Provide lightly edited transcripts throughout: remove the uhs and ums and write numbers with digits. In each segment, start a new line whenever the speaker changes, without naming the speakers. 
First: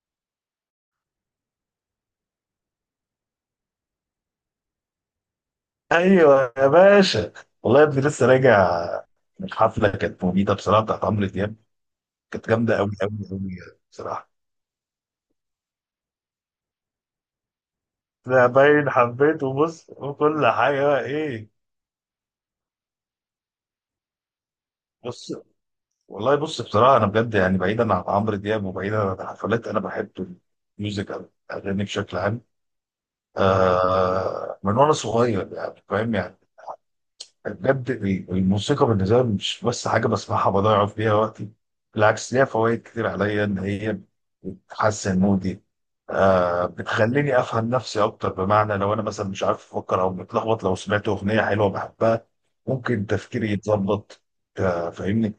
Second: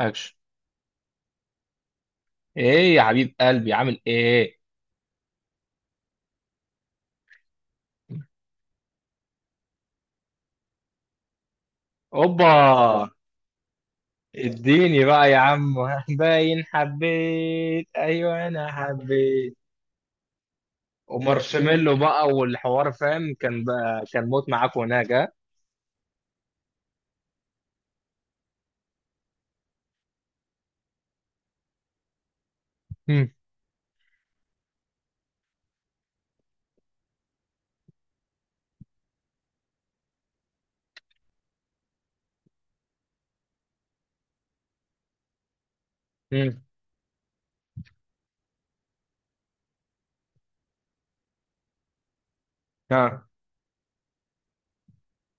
اكشن. ايه يا حبيب قلبي، عامل ايه؟
ايوه يا باشا. والله يا ابني لسه راجع من حفله كانت مميته بصراحه بتاعت عمرو دياب. كانت
اوبا
جامده قوي
آه.
قوي قوي بصراحه.
اديني بقى يا عم. باين حبيت، ايوه
ده
انا
باين حبيت
حبيت.
وبص وكل حاجه بقى ايه.
ومارشميلو بقى والحوار فاهم كان بقى كان موت معاك هناك. ها.
بص والله، بص بصراحه، انا بجد يعني بعيدا عن عمرو دياب وبعيدا عن الحفلات انا بحب الميوزك أوي، الاغاني بشكل عام.
هم،
آه، من وانا صغير يعني فاهم يعني. بجد الموسيقى بالنسبه لي مش بس حاجه بسمعها بضيع فيها وقتي، بالعكس ليها فوائد كتير عليا ان هي بتحسن مودي.
هم.
آه، بتخليني افهم نفسي اكتر، بمعنى لو انا مثلا مش عارف افكر او متلخبط لو سمعت اغنيه حلوه بحبها ممكن
ها،
تفكيري يتظبط. آه، فاهمني.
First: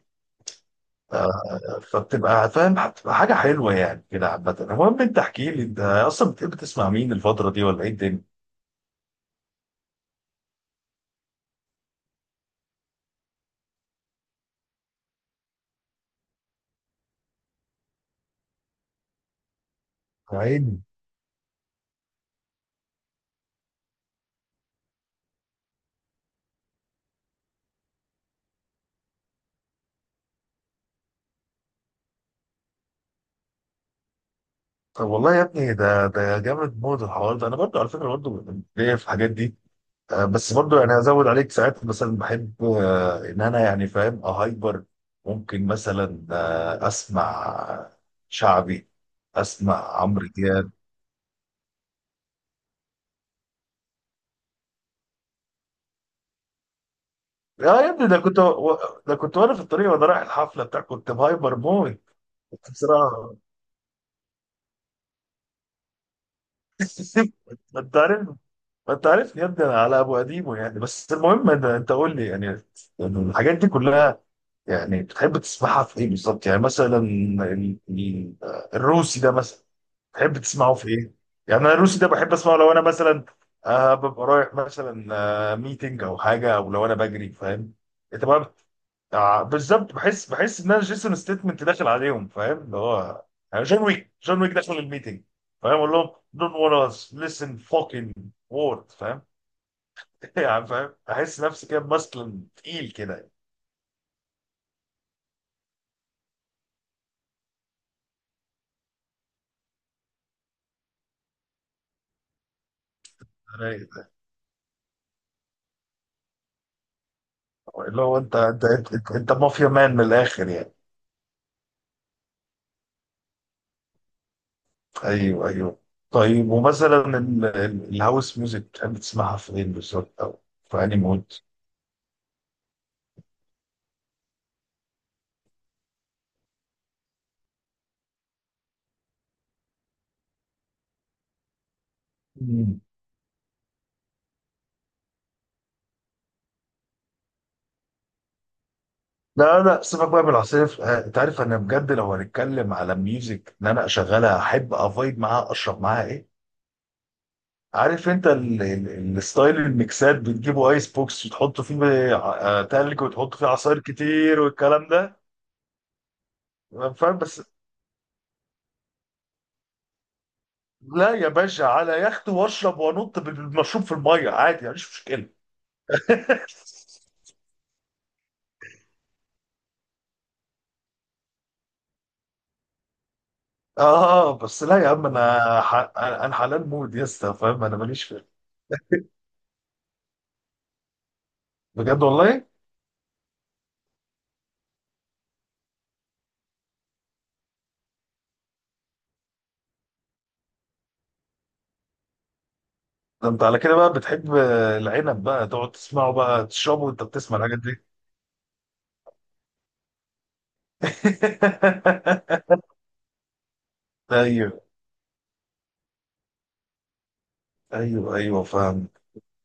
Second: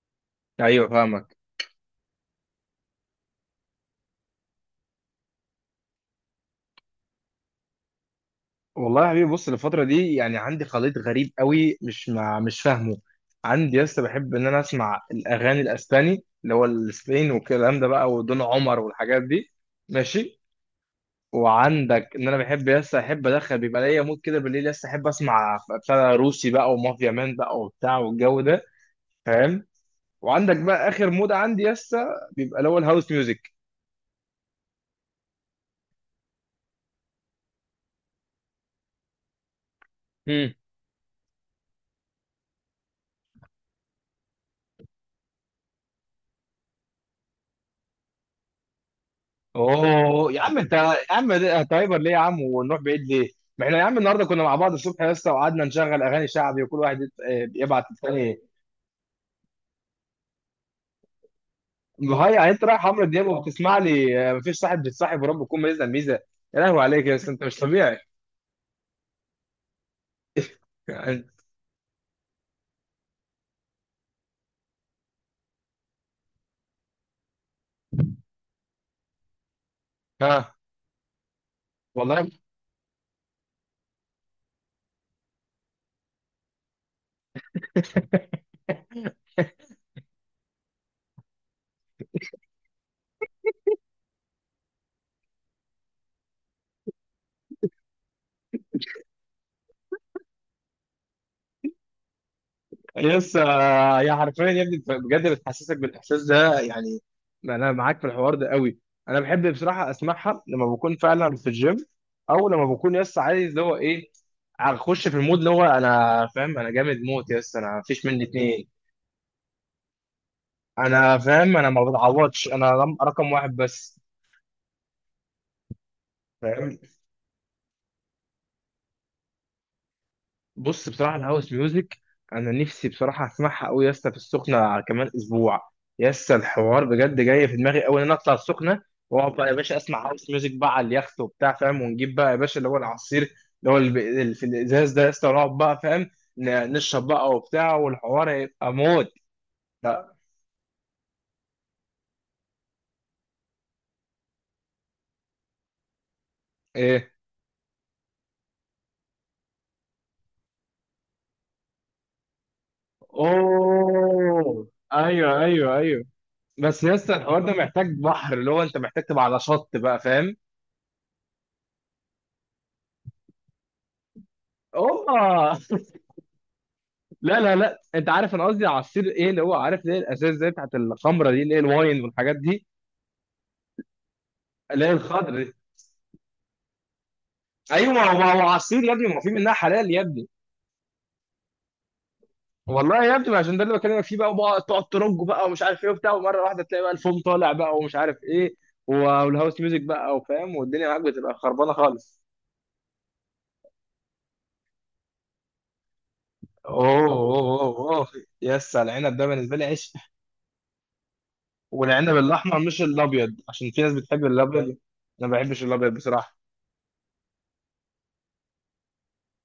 ايوه
آه،
فاهمك.
فبتبقى فاهم، بتبقى حاجه حلوه يعني كده عامه. المهم، انت احكي لي، انت اصلا بتحب تسمع مين الفتره دي ولا ايه
والله يا حبيبي بص الفترة دي يعني عندي خليط غريب قوي مش فاهمه. عندي لسه بحب ان انا اسمع الاغاني الاسباني اللي هو الاسباني والكلام ده بقى ودون عمر والحاجات دي. ماشي.
الدنيا؟
وعندك ان انا بحب لسه احب ادخل بيبقى ليا مود كده بالليل لسه احب اسمع بتاع روسي بقى ومافيا مان بقى وبتاع والجو ده. فاهم. وعندك بقى اخر مود عندي لسه بيبقى اللي هو الهاوس ميوزك.
طب والله يا ابني، ده جامد موت الحوار ده. انا برضو على فكره، برضو ليا في الحاجات دي. بس
مم.
برضو يعني هزود عليك ساعات مثلا بحب، ان انا يعني فاهم اهايبر، ممكن مثلا اسمع شعبي، اسمع عمرو
اوه يا عم
دياب.
انت يا عم ده تايمر ليه يا عم ونروح بعيد ليه؟ ما احنا يا عم النهارده كنا مع بعض الصبح لسه وقعدنا نشغل اغاني شعبي وكل واحد
يا
يبعت
يا ابني،
الثاني.
ده كنت وانا في الطريق وانا رايح الحفله بتاع، كنت مهايبر موت
هاي يعني انت رايح عمرو دياب
بصراحه.
وبتسمع لي، مفيش صاحب بيتصاحب ورب يكون ميزه ميزه. يا لهوي عليك يا اسطى انت مش
ما انت
طبيعي.
عارف ما انت عارفني يا ابني، انا على ابو قديمه يعني. بس
يعني.
المهم إن انت قول لي يعني الحاجات دي كلها يعني بتحب تسمعها في ايه بالظبط. يعني مثلا الروسي ده مثلا، تحب
ها.
تسمعه في ايه؟ يعني انا الروسي ده
والله
بحب اسمعه لو انا مثلا ببقى رايح مثلا ميتنج او حاجه، او لو انا بجري فاهم. انت بقى بالظبط، بحس ان انا جيسون ستيتمنت داخل عليهم، فاهم اللي هو، يعني جون ويك، جون ويك داخل الميتنج، فاهم اقول لهم don't wanna listen fucking word، فاهم؟ يعني فاهم، احس نفسي كده ماسكلين تقيل كده
يس، يا حرفيا يا ابني بجد بتحسسك بالاحساس ده يعني. انا معاك في الحوار ده قوي. انا بحب بصراحه اسمعها لما بكون فعلا في الجيم، او لما بكون يس عايز اللي هو
يعني.
ايه. اخش في المود اللي هو انا فاهم انا جامد موت يس انا
اللي
مفيش
هو
مني
انت انت
اتنين.
انت, انت مافيا مان من الاخر يعني.
انا فاهم انا ما بتعوضش انا رقم واحد بس.
ايوه، ايوه. طيب
فاهم.
ومثلا الهاوس ميوزك بتحب تسمعها فين بالظبط او في
بص
انهي
بصراحة
مود؟
الهاوس ميوزك أنا نفسي بصراحة أسمعها أوي يا اسطى في السخنة على كمان أسبوع. يا اسطى الحوار بجد جاي في دماغي أوي إن أنا أطلع السخنة وأقعد بقى يا باشا أسمع هاوس ميوزك بقى على اليخت وبتاع فاهم، ونجيب بقى يا باشا اللي هو
مم.
العصير اللي هو اللي في الإزاز ده يا اسطى ونقعد بقى فاهم نشرب بقى وبتاع والحوار هيبقى موت.
لا، لا، سيبك
لا.
بقى من العصير. انت عارف انا بجد لو هنتكلم على ميوزك، ان انا اشغلها احب افايب معاها، اشرب معاها، ايه؟
إيه.
عارف انت الستايل، الميكسات بتجيبوا ايس بوكس وتحطوا فيه تلج وتحطوا فيه عصاير كتير
أوه،
والكلام ده
أيوه أيوه أيوه. بس يا اسطى
فاهم. بس
الحوار ده محتاج بحر اللي هو أنت محتاج تبقى على شط بقى فاهم.
لا يا باشا، على يخت واشرب وانط بالمشروب في الميه عادي، مفيش مشكله.
أوبا. لا لا لا انت عارف انا قصدي على السير ايه اللي هو عارف ليه الاساس زي بتاعت الخمره دي اللي هي الواين والحاجات دي
اه، بس لا
اللي
يا
هي
عم،
الخضر دي.
انا حلال مود يا اسطى، فاهم انا
ايوه ما
ماليش
هو ما
فيه.
هو عصير يا ابني ما هو في منها حلال يا ابني.
بجد والله.
والله يا ابني ما عشان ده اللي بكلمك فيه بقى وبقى تقعد ترج بقى ومش عارف ايه وبتاع ومره واحده تلاقي بقى الفوم طالع بقى ومش عارف ايه و- والهاوس ميوزك بقى وفاهم والدنيا معاك بتبقى خربانه خالص.
ده انت على كده بقى بتحب العنب، بقى تقعد تسمعه بقى تشربه وانت
اوه
بتسمع الحاجات
اوه
دي.
اوه اوه. يس على العنب ده بالنسبه لي عشق. والعنب الاحمر مش الابيض عشان في ناس بتحب
ايوه،
الابيض. انا ما بحبش الابيض بصراحه.
ايوه، ايوه، فاهم.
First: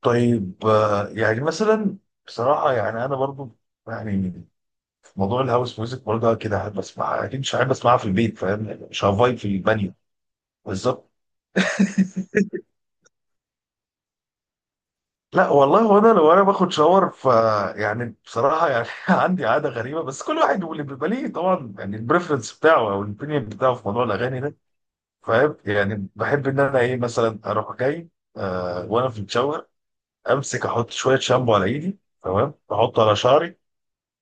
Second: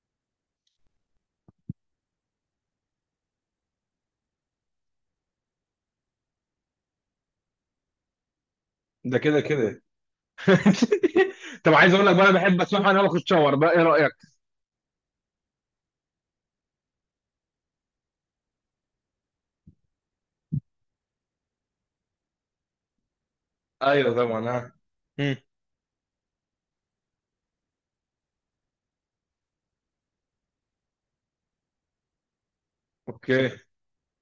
طيب يعني مثلا، بصراحه يعني انا برضو، يعني في موضوع الهاوس ميوزك برضه كده احب اسمعها اكيد. مش احب اسمعها في البيت، فاهم يعني، مش
ده
هفايب
كده
في
كده.
البانيو. بالظبط.
طب عايز اقول لك بقى انا بحب اسمعها وانا باخد شاور بقى، ايه رايك؟
لا والله، هو انا لو انا باخد شاور ف، يعني بصراحه يعني عندي عاده غريبه بس كل واحد واللي بيبقى ليه طبعا يعني البريفرنس بتاعه او الاوبينيون بتاعه في موضوع
ايوه
الاغاني
طبعا.
ده.
ها. مم.
فاهم يعني بحب ان انا ايه مثلا، اروح جاي وانا في الشاور، امسك احط شويه شامبو على ايدي، تمام، احطه على
اوكي.
شعري،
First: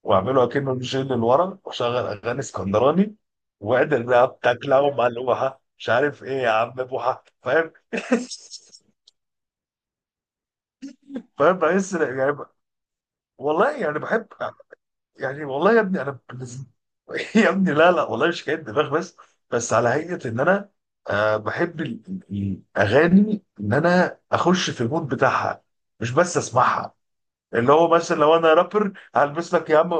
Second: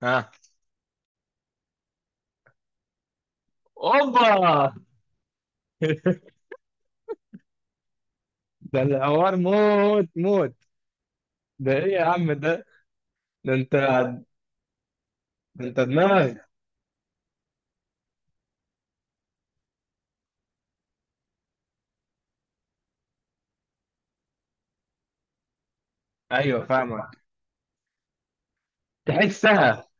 ها.
واعمله اكنه الجيل اللي ورا، واشغل اغاني اسكندراني، وادر
اوبا.
بقى بتاكلها ملوحه، مش عارف ايه، يا عم بوحه، فاهم؟
ده الحوار موت موت.
فاهم
ده ايه
بحس
يا عم
يعني.
ده؟ ده
والله
انت.
يعني بحب يعني،
ده
والله
انت
يا ابني انا
دماغ.
يا ابني لا، لا والله مش حكايه دماغ بس على هيئه ان انا، بحب الاغاني، ان انا اخش في المود بتاعها، مش بس
ايوه
اسمعها.
فاهمك.
اللي هو مثلا لو انا رابر هلبس لك يا
تحسها.
عم.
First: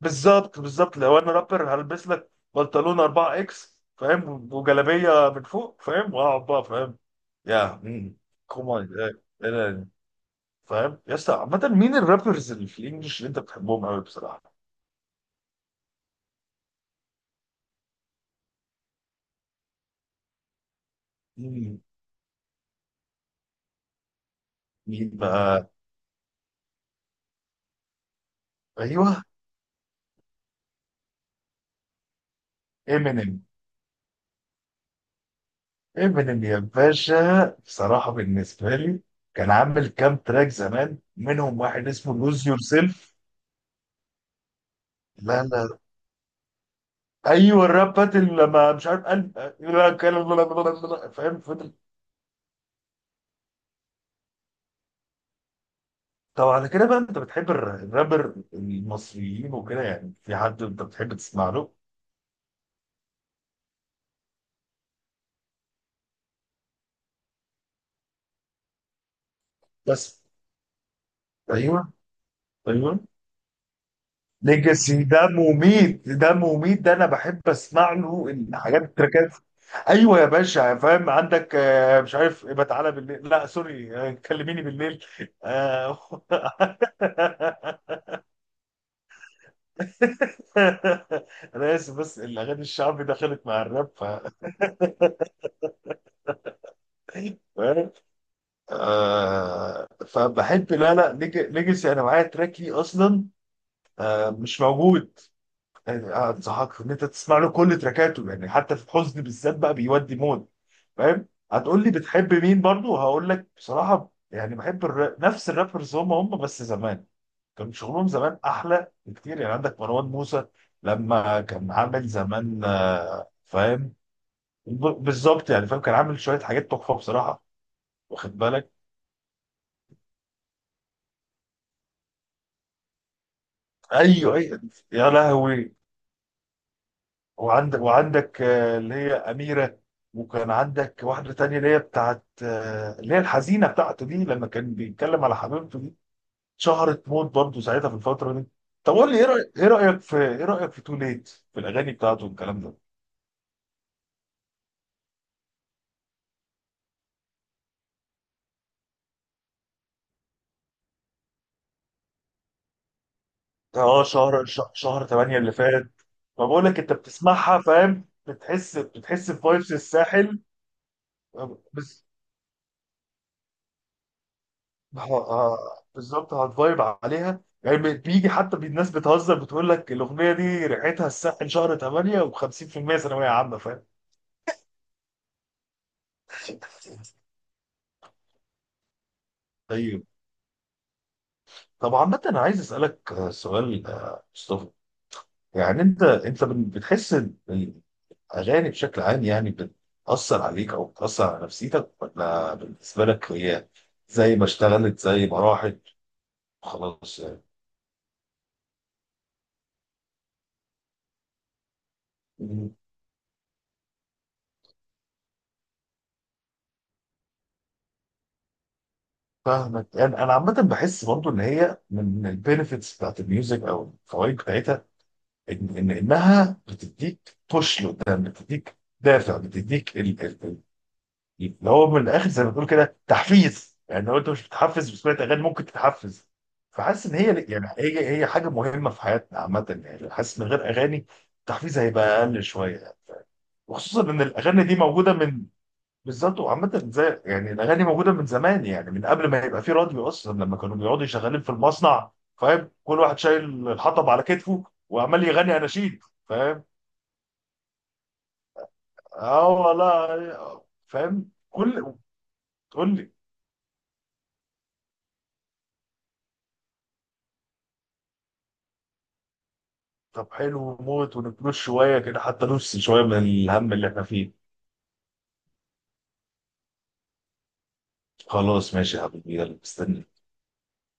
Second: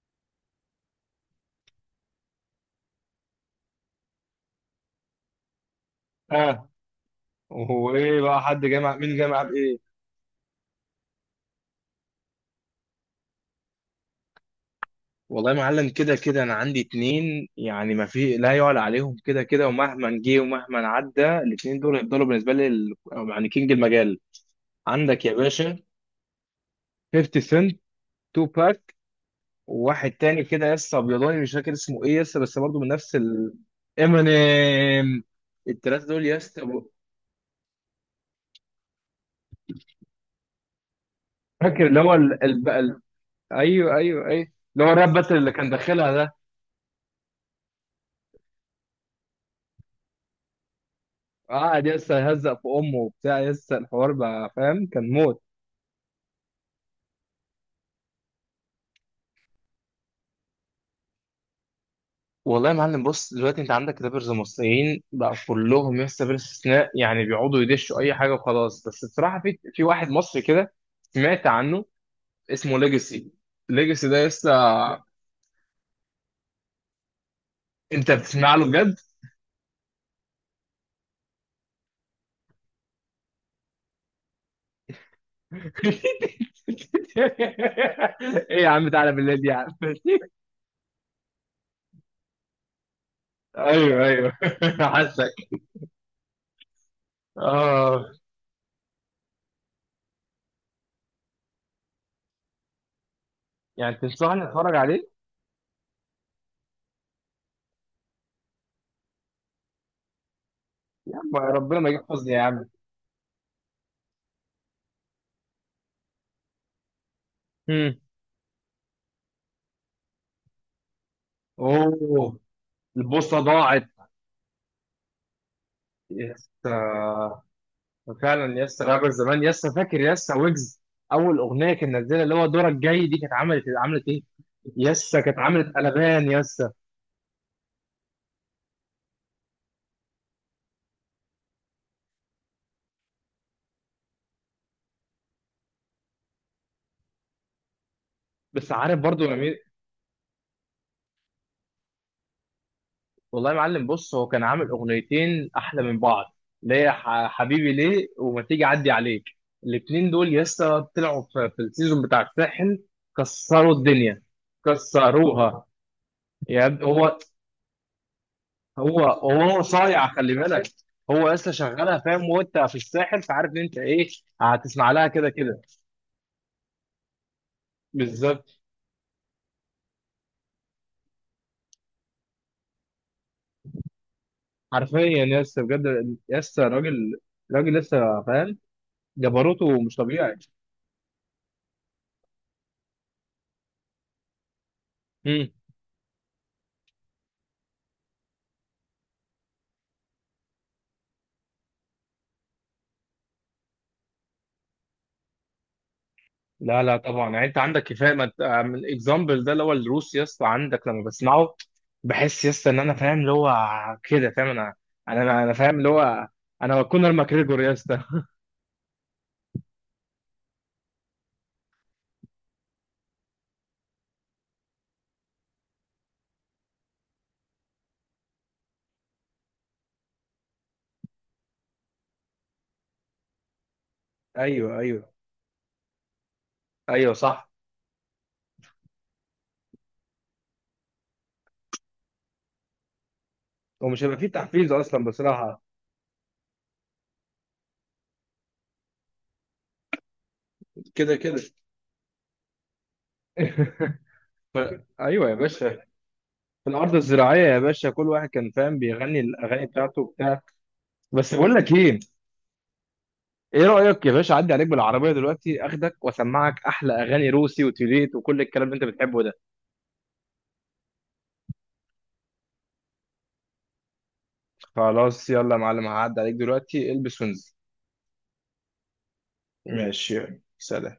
بالظبط بالظبط، لو انا رابر هلبس لك بنطلون 4 اكس فاهم، وجلابيه من فوق فاهم، واقعد بقى
اه.
فاهم يا
وايه بقى حد
كومان.
جامع مين جامع بايه؟
فاهم يا اسطى. عامه مين الرابرز اللي في الانجليش اللي انت بتحبهم قوي بصراحه؟
والله يا معلم كده كده انا عندي اتنين يعني ما في لا يعلى عليهم كده كده ومهما جه ومهما عدى الاتنين دول هيفضلوا بالنسبه لي ال-، يعني كينج المجال.
مين
عندك يا
بقى؟
باشا 50 سنت، تو باك.
ايوه
وواحد تاني كده يس ابيضاني مش فاكر اسمه ايه يس بس برضه من نفس
امينيم.
ال-، امينيم. التلاته دول
امينيم
يس
يا باشا بصراحه، بالنسبه لي كان عامل كام تراك زمان، منهم
فاكر
واحد
اللي هو
اسمه لوز يور سيلف.
ايوه ايوه ايوه اللي هو الراب باتل
لا،
اللي كان
لا،
داخلها ده.
ايوه الراب باتل، لما مش عارف قلب، لا كان- لا- لا- لا- لا- فاهم فضل.
قعد يس يهزق في امه وبتاع يس الحوار بقى فاهم كان موت.
طب على كده بقى انت بتحب الرابر المصريين وكده، يعني في حد انت بتحب تسمع له؟
والله يا معلم بص دلوقتي انت عندك رابرز مصريين بقى كلهم يس بلا استثناء يعني بيقعدوا يدشوا اي حاجه وخلاص، بس بصراحه في واحد
بس،
مصري كده سمعت عنه
ايوه،
اسمه
ايوه.
ليجاسي. ليجاسي ده لسه.
ليجاسي ده مميت، ده مميت ده، انا بحب اسمع
انت
له
بتسمع له
الحاجات،
بجد؟
التراكات. ايوه يا باشا فاهم، عندك مش عارف، يبقى تعالى بالليل، لا سوري، كلميني بالليل. آه،
ايه يا عم تعالى بالليل دي يا عم؟
انا اسف بس الاغاني الشعبي دخلت مع الراب
ايوه ايوه. حاسك.
فاهم.
اه.
فبحب، لا، لا، ليجاسي انا معايا تراك ليه اصلا،
يعني تنصحني
مش
اتفرج عليه؟
موجود يعني. انصحك ان انت تسمع له كل تراكاته، يعني حتى في الحزن بالذات بقى بيودي مود
يا
فاهم.
عم ربنا
هتقول
ما
لي
يجيب حظي
بتحب
يا
مين
عم.
برضو، هقول لك بصراحه يعني بحب نفس الرابرز، هم بس زمان كان
مم.
شغلهم زمان احلى بكتير. يعني عندك مروان موسى لما كان عامل
اوه.
زمان،
البوصه ضاعت.
فاهم، بالظبط، يعني فاهم كان عامل شويه حاجات تحفه
يسا
بصراحه، واخد
فعلا،
بالك؟
يسا رابر زمان، يسا فاكر يسا ويجز. اول اغنيه كان نزلها اللي هو دورك جاي دي كانت عملت عملت ايه.
ايوه، ايوه. يا
يسا كانت
لهوي.
عملت قلبان يسا.
وعندك اللي هي أميرة. وكان عندك واحدة تانية اللي هي بتاعت اللي هي الحزينة بتاعته دي، لما كان بيتكلم على حبيبته دي، شهرت موت برضه ساعتها في الفترة دي.
بس
طب
عارف
قول لي،
برضو.
ايه رأيك في تو ليت، في الأغاني بتاعته والكلام ده.
والله يا معلم بص هو كان عامل اغنيتين احلى من بعض اللي هي حبيبي ليه، وما تيجي اعدي عليك. الاتنين دول لسه طلعوا في السيزون بتاع الساحل. كسروا
اه
الدنيا.
شهر شهر 8 اللي
كسروها.
فات. فبقول
يا
لك
ابني
انت
هو
بتسمعها فاهم، بتحس
هو
بتحس
هو
بفايبس
صايع خلي
الساحل.
بالك. هو لسه شغالها فاهم وانت في الساحل فعارف ان انت ايه، هتسمع لها كده كده.
بالظبط، هتفايب عليها، يعني بيجي حتى
بالظبط.
الناس بتهزر بتقول لك الاغنيه دي ريحتها الساحل شهر 8 و50% ثانويه عامه، فاهم؟
حرفيا يس بجد يس راجل. راجل لسه فاهم. جبروته مش
طيب
طبيعي.
طب عامة أنا عايز أسألك سؤال، مصطفى. يعني أنت بتحس إن الأغاني بشكل عام يعني بتأثر عليك أو بتأثر على نفسيتك، ولا بالنسبة لك هي زي ما اشتغلت زي ما راحت؟
لا لا
خلاص.
طبعا يعني انت عندك كفايه ما. الاكزامبل ده اللي هو الروس يا اسطى عندك لما بسمعه بحس يا اسطى
يعني
ان انا فاهم اللي هو كده فاهم. انا انا انا أنا فاهم اللي هو انا كونر ماكريجور يا اسطى.
فاهمك يعني. انا عامه بحس برضو ان هي من البينفيتس بتاعت الميوزك، او الفوائد بتاعتها، إن انها بتديك بوش لقدام، بتديك دافع، بتديك اللي هو من الاخر زي ما بتقول كده تحفيز. يعني لو انت مش
ايوه
بتحفز
ايوه.
بسمعة اغاني ممكن تتحفز. فحاسس
ايوه
ان هي،
صح.
يعني هي حاجه مهمه في حياتنا عامه يعني. حاسس من غير اغاني التحفيز هيبقى اقل شويه، وخصوصا
ومش هيبقى
ان
فيه
الاغاني
تحفيز
دي
اصلا
موجوده من،
بصراحه.
بالظبط. وعامة زي يعني الأغاني موجودة من زمان، يعني من قبل ما يبقى في راديو أصلا، لما كانوا بيقعدوا
كده كده.
شغالين في المصنع، فاهم، كل واحد شايل الحطب على
ف...
كتفه وعمال
ايوه يا
يغني
باشا
أناشيد، فاهم.
في الارض الزراعيه يا باشا كل واحد كان فاهم بيغني
اه
الاغاني بتاعته وبتاع.
والله فاهم،
بس بقول لك
كل
ايه،
تقول لي.
ايه رايك يا باشا اعدي عليك بالعربيه دلوقتي اخدك واسمعك احلى اغاني روسي وتوليت وكل الكلام اللي انت بتحبه ده؟
طب حلو موت، ونفلوس شوية كده حتى نفس شوية من الهم اللي احنا فيه.
خلاص يلا يا معلم هعدي عليك دلوقتي البس وانزل.
خلاص ماشي يا حبيبي، يلا مستني.
ماشي سلام.